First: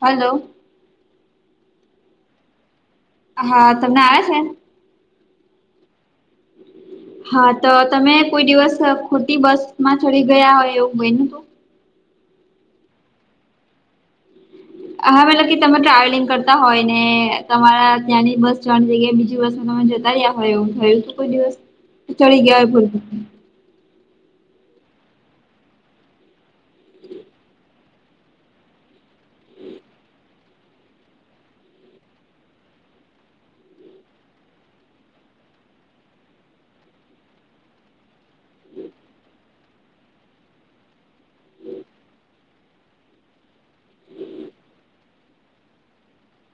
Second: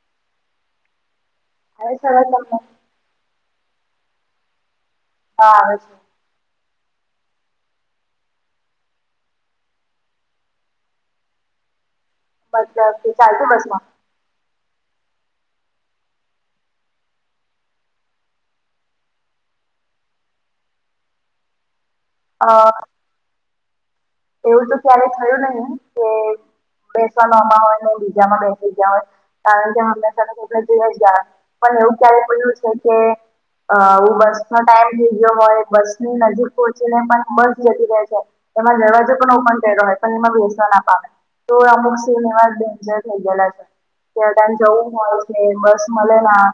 Hello. આવે છે અવાજ તમને? હા તમને આવે છે? હા આવે છે. હા તો તમે કોઈ દિવસ ખોટી બસ માં ચડી ગયા હોય એવું બયનુ હતું? મતલબ કે ચાલતી બસમાં? હા મતલબ કે તમે ટ્રાવેલિંગ કરતા હોય ને તમારા ત્યાંની બસ જવાની જગ્યાએ બીજી બસમાં જતા રહ્યા થયું એવું થયું તું કોઈ દિવસ? ચડી અ ગ્યા [unintelligible] એવું તો ક્યારે થયું નહીં, કે બેસવાનું આમાં હોય, ને બીજામાં બેસી ગ્યા હોય. કારણ કે હંમેશા તો [unintelligible] થોડ જ ગ્યા. પણ એવું ક્યારે થયું છે કે અ હું બસ નો ટાઈમ થઈ ગ્યો હોય, બસની નજીક પહોંચીને પણ બસ જતી રહે છે. [unintelligible] દરવાજો પન ઓપન કયરો હોય, પણ એમાં બેસવા ના પામે. તો અમુક સીન એવા ડેન્જર થઈ ગયેલા છે. [unintelligible] જવું હોય છે, બસ મલે ના.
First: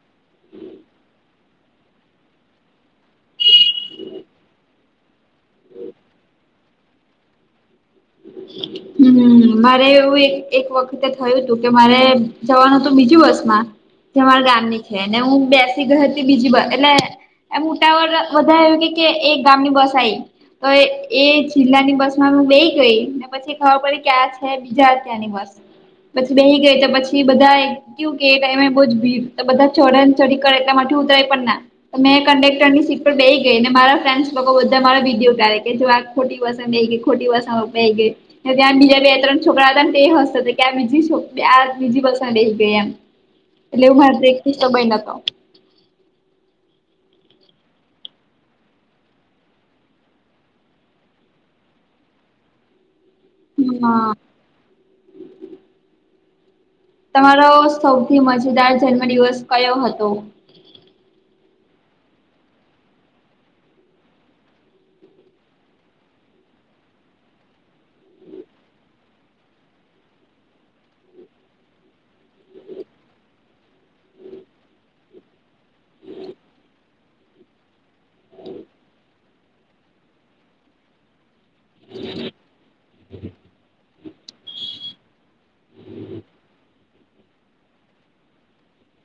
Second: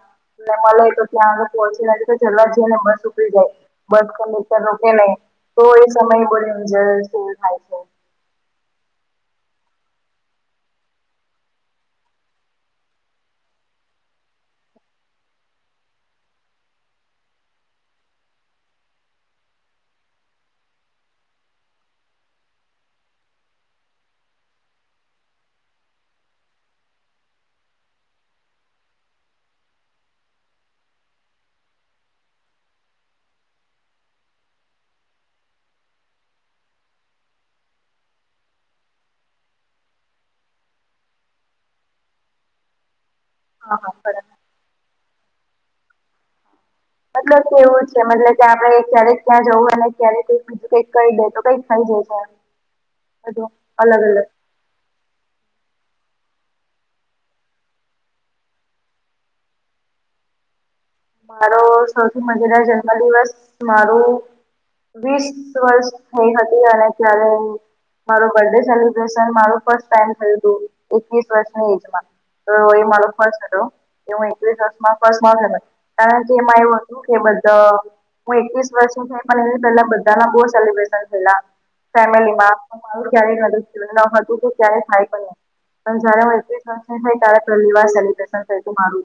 ને મલે, તો ત્યાં આગળ પહોંચી ને હજુ તો ચડવા જ જઈયે ને બસ ઉપડી જાય. બસ કંડક્ટર રોકે નહીં, તો એ સમય બો ડેન્જર છે. હમ્મ. હમ્મ, મારે એવું એક એક વખતે થયું હતું, કે મારે જવાનું હતું બીજું બસમાં જે મારા ગામની છે, ને હું બેસી ગઈ હતી બીજી બ એટલે એમ ઉટાવળ બધા એવુ કે કે, એક ગામની બસ આઈ. તો એ એ જિલ્લાની બસ માં હું બેઈ ગઈ, ને પછી ખબર પડી કે આ છે બીજા ત્યાંની બસ. પછી બેહી ગઈ તો પછી બધા એ કેવુ કે એ ટાઈમે બો જ ભીડ, તો બધા ચડમચડી કરે એટલે મારથી ઉતરાય પણ ના. તો મેં કંડક્ટરની સીટ પર બેહી ગઈ, ને મારા ફ્રેન્ડસ લોકો બધા મારો વિડીયો ઉતારે, કે જો આ ખોટી બસમાં બેહી ગઈ, ખોટી બસમાં બેહી ગઈ. તો ત્યાં બીજા બે ત્રણ છોકરા હતા ન, તે ય હસતા તા કે આ બીજી સુ, આ બીજી બસમાં બેહી ગઈ એમ. હા એટલે હા એવું માર તો બરાબર. એક કિસ્સો બયનો તો. મતલબ કેવું છે, મતલબ કે આપણેે ક્યારેક ક્યાં જવું ને ક્યારેક કઈક કઈ દે તો કઈક થઈ જાય છે, બધું અલગ હા અલગ. તમારો સૌથી મજેદાર જન્મ દિવસ કયો હતો? મારો સૌથી મજેદાર જન્મ દિવસ મારું વીસ વર્ષ થઈ હતી, અને ત્યારે મારુ બર્થ ડે સેલિબ્રેશન મારુ ફર્સ્ટ ટાઈમ થયું તું, એકવીસ વર્ષની એજમાં. તો એ મારો ફર્સ્ટ હતો, એ હું એકવીસ વર્ષ માં. [unintelligible] કારણ કે, એમાં એવું હતું, કે બધા હું એકવીસ વર્ષની થઈ, પણ એની પેલા બધાના બોવ સેલિબ્રેશન થયેલા ફેમિલીમાં. મારુ ક્યારેય નહતું થ્યું, ને એવુ હતું કે, ક્યારેય થાય પણ નહીં. પણ જયારે હું એકવીસ વર્ષની ની થઈ તી, તારે પેલ્લી વાર સેલિબ્રેશન થયું તું, મારું.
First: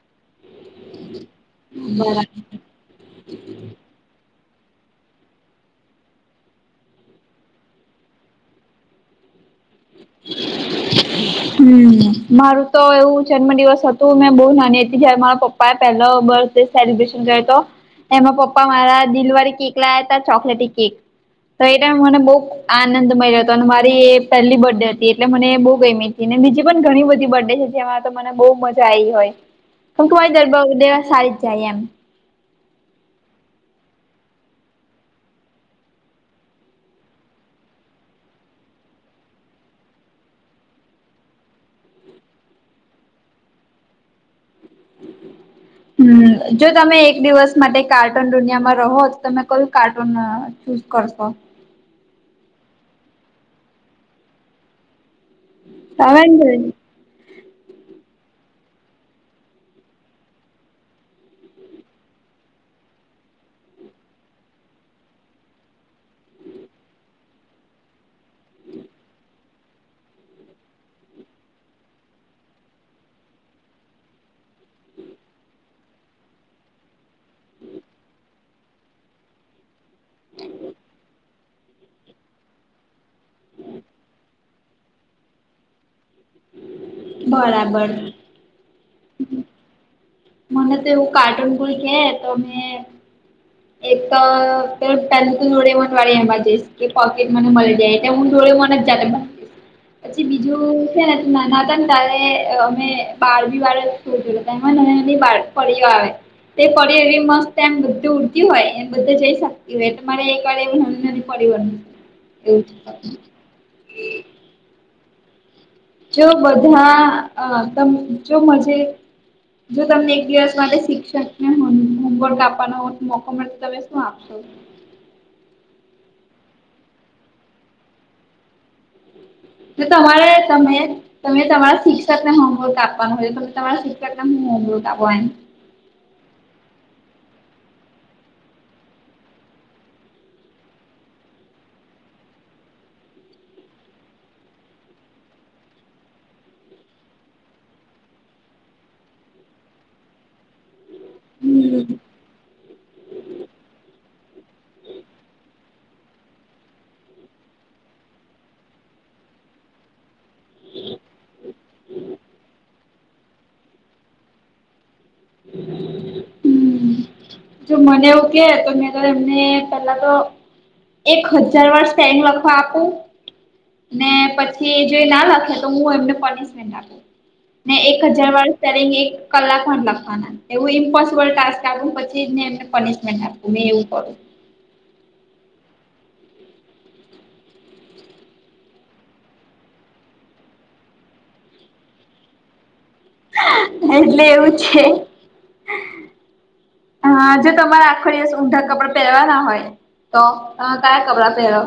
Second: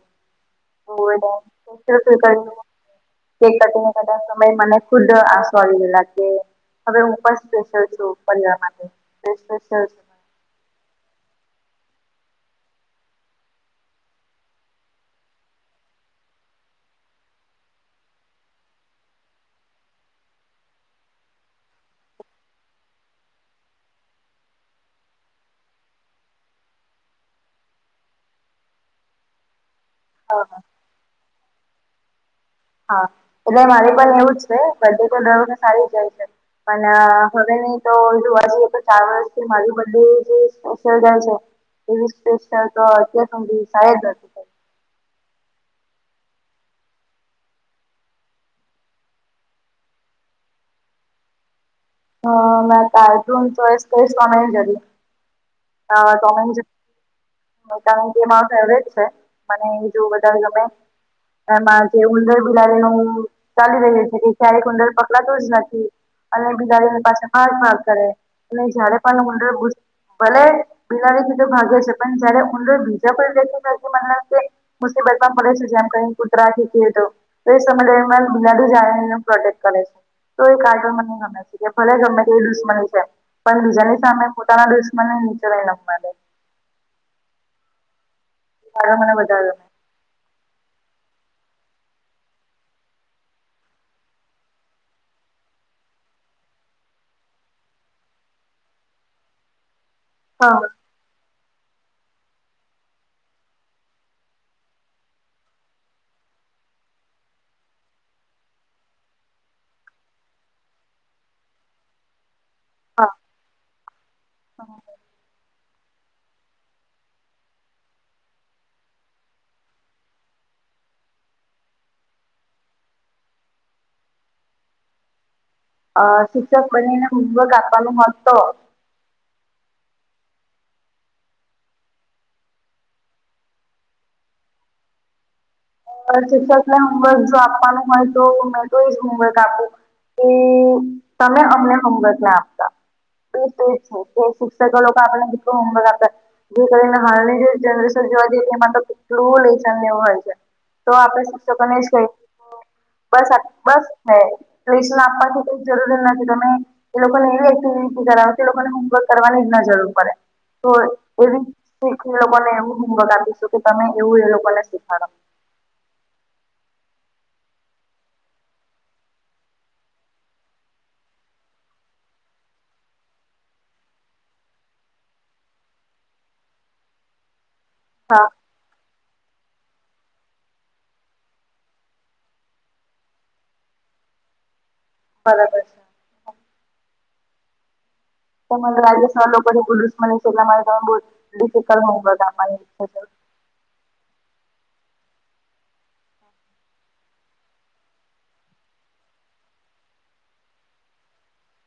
બરાબર [unintelligible] કેક કટિંગના કરતા સમયે મને ખુદ આંસુ આવી ગેયલા, કે હવે હું પણ સ્પેશિયલ છું, પરિવાર માટે. સ્પેશયલ હમ હમ્મ. મારું તો એવું જન્મ દિવસ હતું, મેં બોહ નાની હતી જ્યારે મારા પપ્ પાએ પેહલો બર્થ ડે સેલિબ્રેશન કર્યો તો. એમાં પપ્પા મારા દિલવારી કેક લાયા તા, ચોકલેટી કેક. તો એ ટાઈમ મને બહુ આનંદ મયળો હતો, ને મારી એ પહેલી બર્ડે હતી. તી, એટલે મને બહુ ગયમીને બીજી પણ ઘણી બધી બર્થ ડે છે, જેમાં તો મને બહુ મજા આઈ હોય. [unintelligible] હા હા દેવા સારી જ જાય એમ. હા, એટલે મારી પણ એવું જ છે. બરડે તો દર વખતે સારી જ જાય છે. અને, હવે નહી તો જોવા જઈએ તો ચાર વર્ષથી મારી બરડે જે [unintelligible] છે. એવી સ્પેશયલ તો અત્યાર સુધી સાય જ નથી થઈ. હમ્મ. જો તમે એક દિવસ માટે કાર્ટૂન દુનિયામાં રહો, તો તમે કયું કાર્ટૂન ચૂઝ કરશો. હ મે કાર્ટુન ચોસ કરીસ ટોમેન જરી અ ટોમેન જરી, [unintelligible] ણ કે ફેવરેટ છે, મને જો વધારે ગમે, એમાં જે ઉંદર બિલાડીનું, ચાલી રહ્યું છે કે ક્યારે ઉંદર પકડાતું જ નથી. અને બિગાડીની પાછે ભાગ ભાગ કરે અને જ્યારે પણ ઉંદર ઘૂસ ભલે, બિલાડી થી તો ભાગે છે પણ જ્યારે ઉંદર બીજા કોઈ, [unintelligible] પાસે [unintelligible] મુસીબતમાં પડે છે જેમ કરીને કુતરા થી [unintelligible] તો, તે સમય [unintelligible] પ્રોટેેક્ટ કરે છે તોય [unintelligible] ભલે ગમે તે દુશ્મન આવી જાય, પણ બીજાની સામે પોતાના દુશ્ મન ને નીચે નહી નમવા દે. બરાબર હવે મને વધાયો, મને તો એવું કાર્ટૂન કોઈ કે તો મે એક તો પેલુ [unintelligible] એમાં જઈશ કે પોકેટ મની મળી જાય, એ હું ડોરીમોન જ જાતે બન, પછી બીજું ગમે અમે નાના હતા ત્યારે અમે બાર્બી વાળો શો જોતા અને, ની બાર પરીઓ આવે, એ પરી એવી મસ્ત એમ બધું ઉડતી હોય એમ બધે જઈ શ [unintelligible] મારે એકવાર એવુ છ [unintelligible] ફરી વળું, એવું છે. હા જો બધા અ તમ જો મન્જે, જો તમને એક દિવસ માટે શિક્ષક ને હોમ હોમવર્ક આપવાનો મોકો મળતો તમે શું આપો આપશો અ શિક્ષક બનીને હોમવર્ક આપવાનું હોત તો જો તમારે તમે તમે તમારા શિક્ષક ને હોમવર્ક આપવાનું હોય તમારા શિક્ષકને હુ હોમવર્ક આપો એમ શિક્ષકને હોમવર્ક જો આપવાનું હોય તો મેં તો એ જ હોમવર્ક આપું કી તમે અમને હોમવર્ક ના આપતા, [unintelligible] શિક્ષકો લોકો આપણને કેટલો હોમવર્ક આપે, જે કરીને હાલની જે જનરેશન જોવા જઈ એમાં તો કેટલું લેઈશને વું હોય છે. તો આપણે શિક્ષકોને એજ હમ્મ. કહી બસ આ બસને લેશન આપવાથી કઈ જરૂરી નથી તમે એ લોકોને એવી એક્ટિવિટી કરાવે કે લોકોને હોમવર્ક કરવાની જ ના જરૂર પડે તો એવી શી એ લોકોને એવું હોમવર્ક આપીશું કે તમે એવું એ લોકોને શીખાડો હમ્મ જો મને એવું કે તો મેં તો એમને પહેલા તો એક હજાર વર્ષ સ્પેલિગ લખવા આપુ, ને પછી જો ના લખે તો હું એમને પનિશમેન્ટ આપું ને એક હા હજાર વાર સ્પેલિંગ એક કલાક માં જ લખવાના એવું ઇમ્પોસિબલ ટાસ્ આપુ ને પ છી ને પનિશમેન્ટ આપું મે એવું કરું બરાબર છે. તમ રાજસ્થાન લોકોને [unintelligible] આપવાની, [inaudible] એટલે એવું છે હા જો તમારે આખો દિવસ ઊંધા કપડા પેરવાના હોય, તો તમે કયા કપડા પહેરો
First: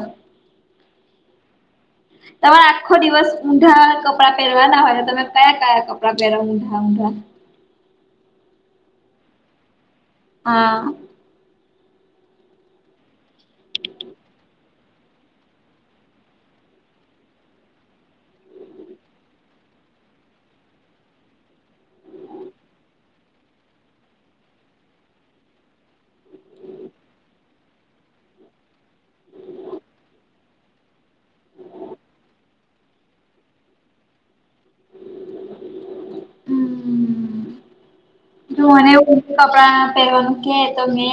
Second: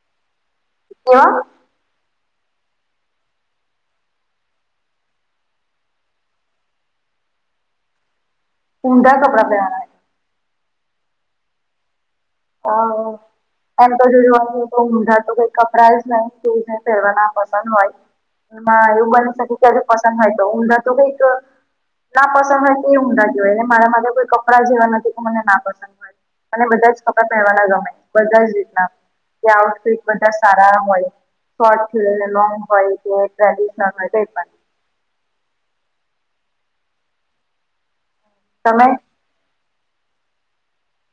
એવા તમારે આખો દિવસ ઊંંધા કપડાં પહેરવાના હોય ને તમે કયા કયા કપડાં પહેર ઊંધાં ઊંધા ઊંધા કપડાં પહેરવાના હોયે હા હા એવુ એમ તો જો જો તો ઊંઢા તો કઈ કપડા જ નહી પહેરવા ના પસંદ હોય એમાં એવું બની શકે ક્યારેક પસંદ હોય તો ઊંધા તો કઈક ના પસંદ હોય તો એ ઊંધા હોય મારા માટે કોઈ કપડાં જેવા નથી તો મને ના પસંદ હોય અને બધા જ કપડાં પહેરવાના ગમે બધાજ રીતના કે આઉટફિટ બધા સારા હોય શોર્ટ છેને લોંગ હોય કે ટ્રેડિશનલ હોય કય પન હમ જો તમે મને એવુ ઊંધા કપડાં પહેરવાનુ કે તો મે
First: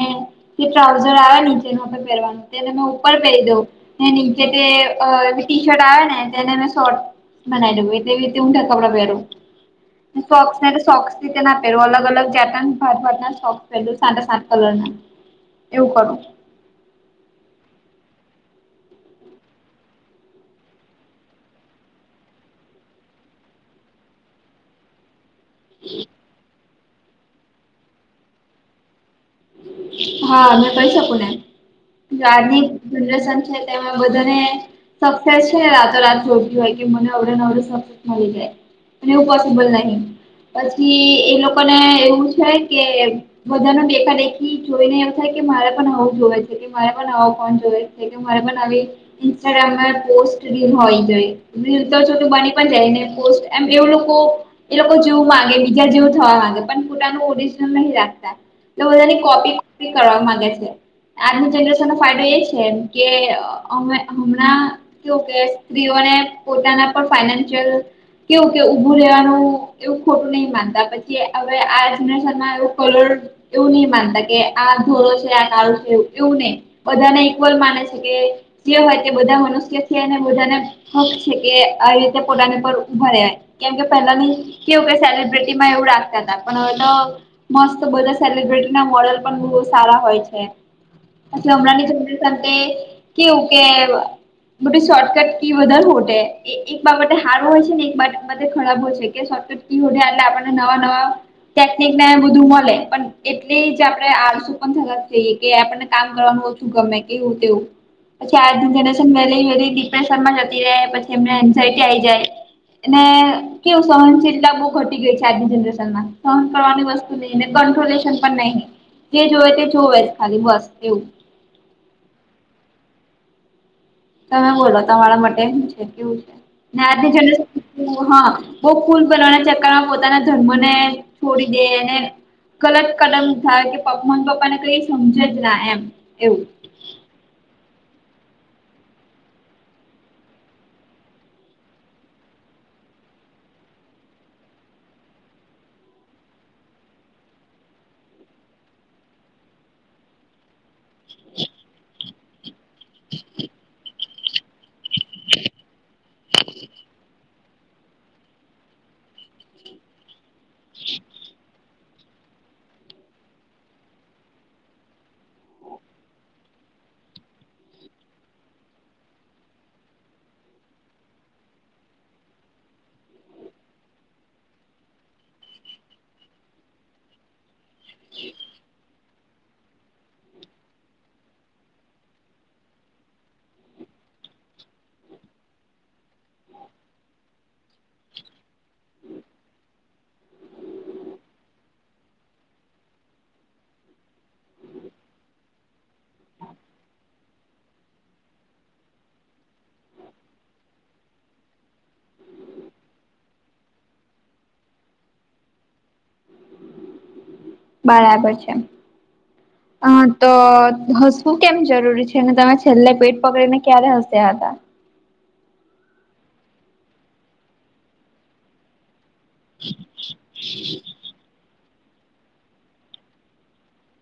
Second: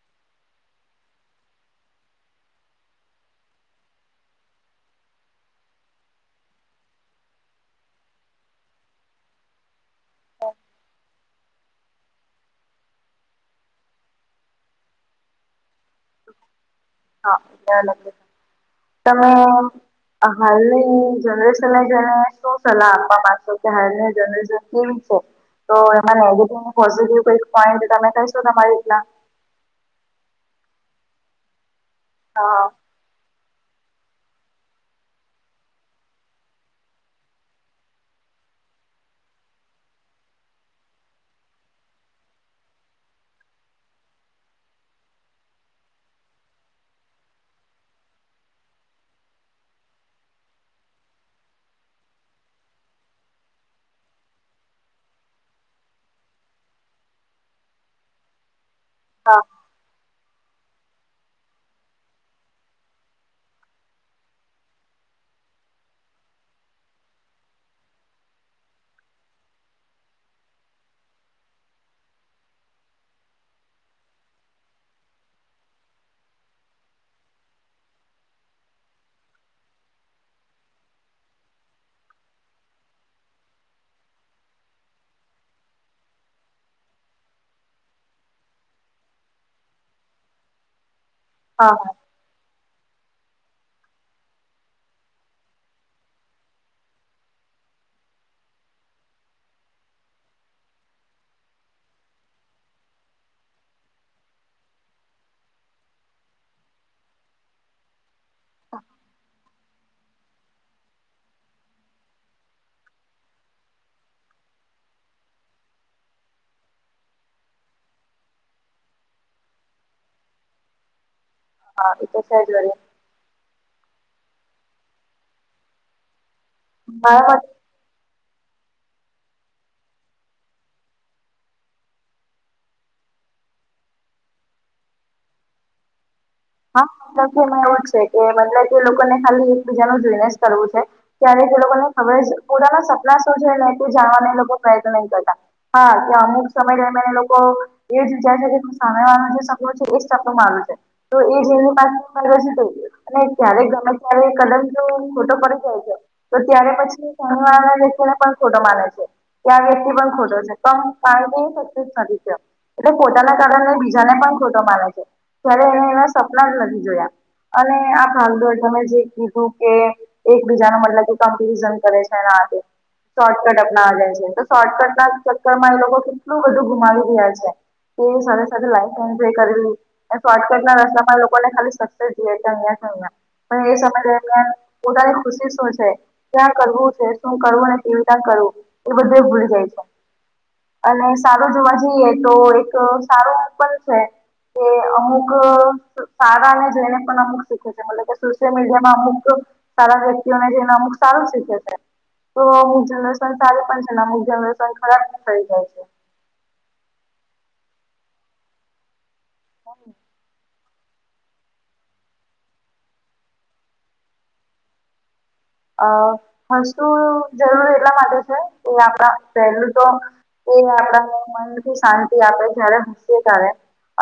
જે ટૃવઝાર આયા નીચે પહેરવાના તૈને મેં ઊપર પેરી દવ નીચે તે ટી શર્ટ આવ ને તેને મે શોટ બનાવી દઉં એટલે એ રીતે ઊંઠા કપડા પહેરું સોક્સ સોક્સતે ના પહેરું અલગ અલગ જાત ના ને ભાત ભાત ના શોક પેરુ સાતે સાત કલરના એવું કરૂ હા [unintelligible] તમે હાલની જનરેશનને જેને શું સલાહ આપવા માંગશો કે હાલના જનરેશન કેવી છે તો એમાં નેગેટિવ પોઝિટિવ કઈ પોઈન્ટ તમે કહીશો તમારી રીતના હા મેં કહી શકું ને આ હા જનરેશન છે તેમાં બધાને સક્સેસ છે રાતો રાત જોડતી હોય કે મને અવડેને અવડું સક્સેસ મળી જાય અવુ પોસિબલ નહી પછી એ લોકો ને એવું છે કે બધા નું દેખા દેખી ઈજોઈને એમ થાય કે મારે પણ આવું જોવે છે કે મારે પણ આવ ફોન જોવે છે કે મારે પણ આવી ઇન્સ્ટાગ્રામ પોસ્ટ રીલ હોય જોઈ રીલ તો બની પણ જાયને પોસ્ટ એમ એવ લોકો એ લોકો જેવું માંગે બીજા જેવું થવા માંગે પણ પોતાનું ઓરિજિનલ નહી રાખતા બધાની હા કોપી કોપી કરવા માંગે છે આજની જનરેશન નો ફાયદો એ છે કે અમે હમણાં કેવું કે સ્ત્રીઓને પોતાના પણ ફાઈનાન્શિયલ કેવું કે ઉભું રહેવાનું એવું ખોટું નહી માનતા પછી હવે આ જન એ કલર એવું નહી માનતા આ ધોરોછે આ કાળો છે એવું નહી બધાને ઈક્વલ માને છે કે જે હોય તે બધા મનુષ્ય છે ને બધાને હક છે કે આવી રીતે પોતાની પર ઉભા રહેવાય કેમ કે પહેલાની કેવું સેલિબ્રિટીમાં એવું રાાગતા હતા પણ તો મસ્ત બોલો સેલિબ્રિટી એના મોડલ પણ બો સારા હોય છે એટ હા હમણાં ની હા જનરેશન [unintelligible] કેવું કે શોર્ટકટ કી વધારે ખોટે એક બાબતે હાર હોય છે ને એક બા ખરાબ હોય છે કે શોર્ટકટ ઇ હોધે એટલે આપને નવા નવા ટેકિકને બધું મળે પણ ઇ તે જ આપણે આસું થ જઈએ કે આપણને કામ કરવાનું વધુ ગમે કેવું તેવું પછી આજની જનરેશન વહેલી વેલી ડિપ્રેશન માં જતી રહે પછી એમને એન્ઝાયટી આ આવી જાય એને કેવું સહનશીલતા બઉ ઘટી ગઈ છે આજની જનરેશનમાં સહન કરવાની વસ્તુ નઈ ને ક્રોટોલેશન પણ નહી જે જોવે તે જોવે જ ખાલી બસ એવું હા ઇતો છે જ વરી તમે બોલો તમારા માટે હું છે કેવું છે ને આજની મારા મતે જનરેશન માં હું હ બહ ફૂલ બનવાના ચક્કરમાં પોતાના ધર્મને છોડી દેને ગલત કદમ થાય કે પગ મન પપ્પાને કઈ સમજે જ ના એમ એવું હા તોકે એમાં એવું છે કે મતલબ કે લોકોને ખાલી એકબીજા નુ જોઈને જ કરવું છે ત્યારે તે લોકોને ખબર જ પોતાના સપના શું છે ને એ જાણવાને એ લોકો પ્રયત્ન નહીં કરતા હા ત્યા અમુક સમય રયમયને લોકો એ જ વિચારસે કે સામે વાળા નું જે સપનુ છે એ જ સપનુ મારૂ છે તો એ જેની પાસે ફરવા જતુ અને ક્યારેક ગમે ત્યારે કદમ જો ખોટો પડી જાય છે તો ત્યારે પછી સામેવાળા વ્યક્તિ ને પણ ખોટો માને છે ત્યાં વ્યક્તિ પણ ખોટો છે પણ [inaudible] નથી ત્યાં એટલે પોતાના કારણેને બીજાને પણ ખોટો માને છે ત્યારે એને એના સપના જ નથી જોયા અને આ ભાગ દોડ તમે જે કીધું કે એકબીજા નો મતલબ કે કમ્પેરિઝન કરે છે ને આતે શોર્ટકટ અપનાવા જાય છે તો શોર્ટકટ ના ચક્કરમાં એ લોકો કેટલું બધું ગુમાવી રહ્યા છે. એની સાથે સાથે લાઈફ એન્જોય કરેલી એ શોર્ટકટ ના રસ્તા લોકોને ખાલી સક્સેસ જેયે તો અહિયાં કે અહિયાં પણ એ સમય દરમિયાન પોતાની ખુશી શું છે. ક્યાં કરવું છે, શું કરવું અને કે ચિંતા કરવું એ બધું ભૂલ જાય છે, અને સારું જોવા જઈએ તો એક સારું પણ છે, કે અમુક, સારા અને જેઈને પણ અમુક શીખે છે, મતલબ કે સોશિયલમીડિયામાં અમુક સારા વ્યક્તિઓને જોઈને અમુક સારું શીખે છે, તો અમુક જનરેસન સારી પણ છે, ને અમુક જનરેસન ખરાબ પણ થઈ જાય છે. બરાબર છે, અ તો હ શું કેમ જરૂરી છે, ને તમે છેલ્લે પેટ પકડીને ક્યારે હસ્યા હતા. અ હસવું જરૂરી એટલા માટે છે, કે આપણા પહેલું તોએ આપણા મન શાંતિ આપે જ્યારે હશીયે ત્યારે,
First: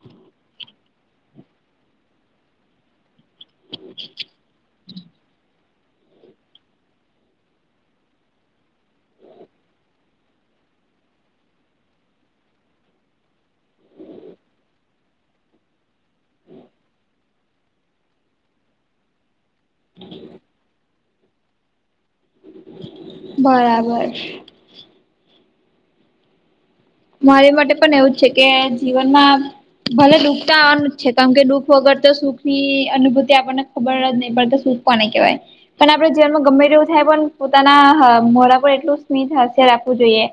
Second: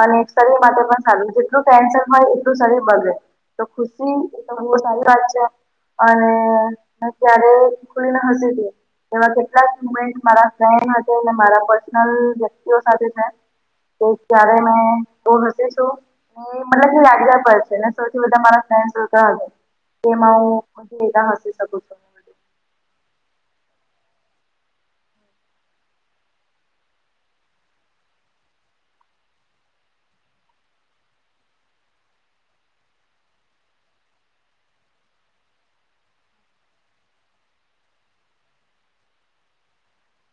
અને શરીર માટે પણ સારું જેટલું ટેનસન હોય એટલું શરીર બગડે, તો ખુશી બહુ સારી વાત છે, અને અને ક્યારે ખુલીને હશીતી એવા કેટલાક મુમેન્ટ મારા ફેન્ડ સાથે મારા પર્સનલ વ્યક્તિઓ સાથે છે તો ક્યારે મે એવું હસી છુ મતલબ [unintelligible] પડશે ને સૌથી બધા મારા ફ્રેન્ડ [unintelligible] આગળ. કેમાં હું [unintelligible] હસી શકું છું બરાબર, મારી માટે પણ એવું જ છે, કે જીવનમાં ભલે દુઃખતા આવાનુ છે, કારણ કે દુઃખ વગર તો સુખની અનુભૂતિ આપણને ખબર જ નહી પડતા સુખ કોને કહેવાય, પણ આપડે જીવનમાં ગમે એવું થાય પણ પોતાના મોઢા પર એટલું સ્મિત હાસ્ય રાખવું જોઈએ,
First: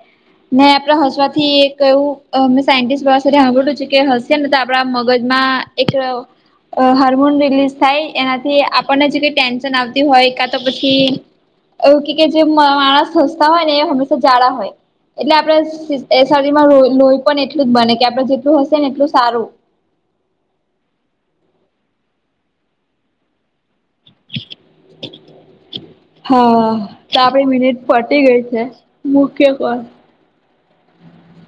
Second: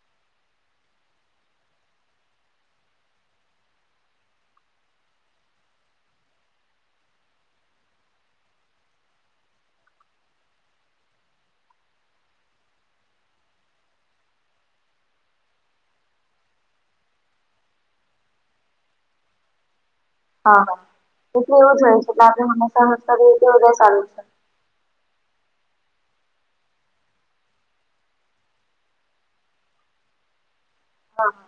નહીં આપડે હસવા, થી એક એવુ અ સાયન્ટીસ્ટ પાસેથી હાભળ્યું છે, કે હશીયેને તો આપડા મગજમાં એક હાર્મોન રિલીઝ થાય એનાથી આપણને જે કઈ ટેન્શન આવતી હોય કાતો પછી એવું કેજે માણસ હસ્તા હોય નેએ હંમેશા જાળા હોય એટલે આપણે એ શરીરમાં લોહી લોહી પણ એટલું જ બને કે આપડે જેટલું હશે ને એટલું સારું, હા, હા એટલે એવું જ હોય છે, આપણે હંમેશા હસતા રહીએ એ [unintelligible] સારું છે. હાતો આપડી મિનિટ પટી ગઈ છે, મુકીએ ફોન હા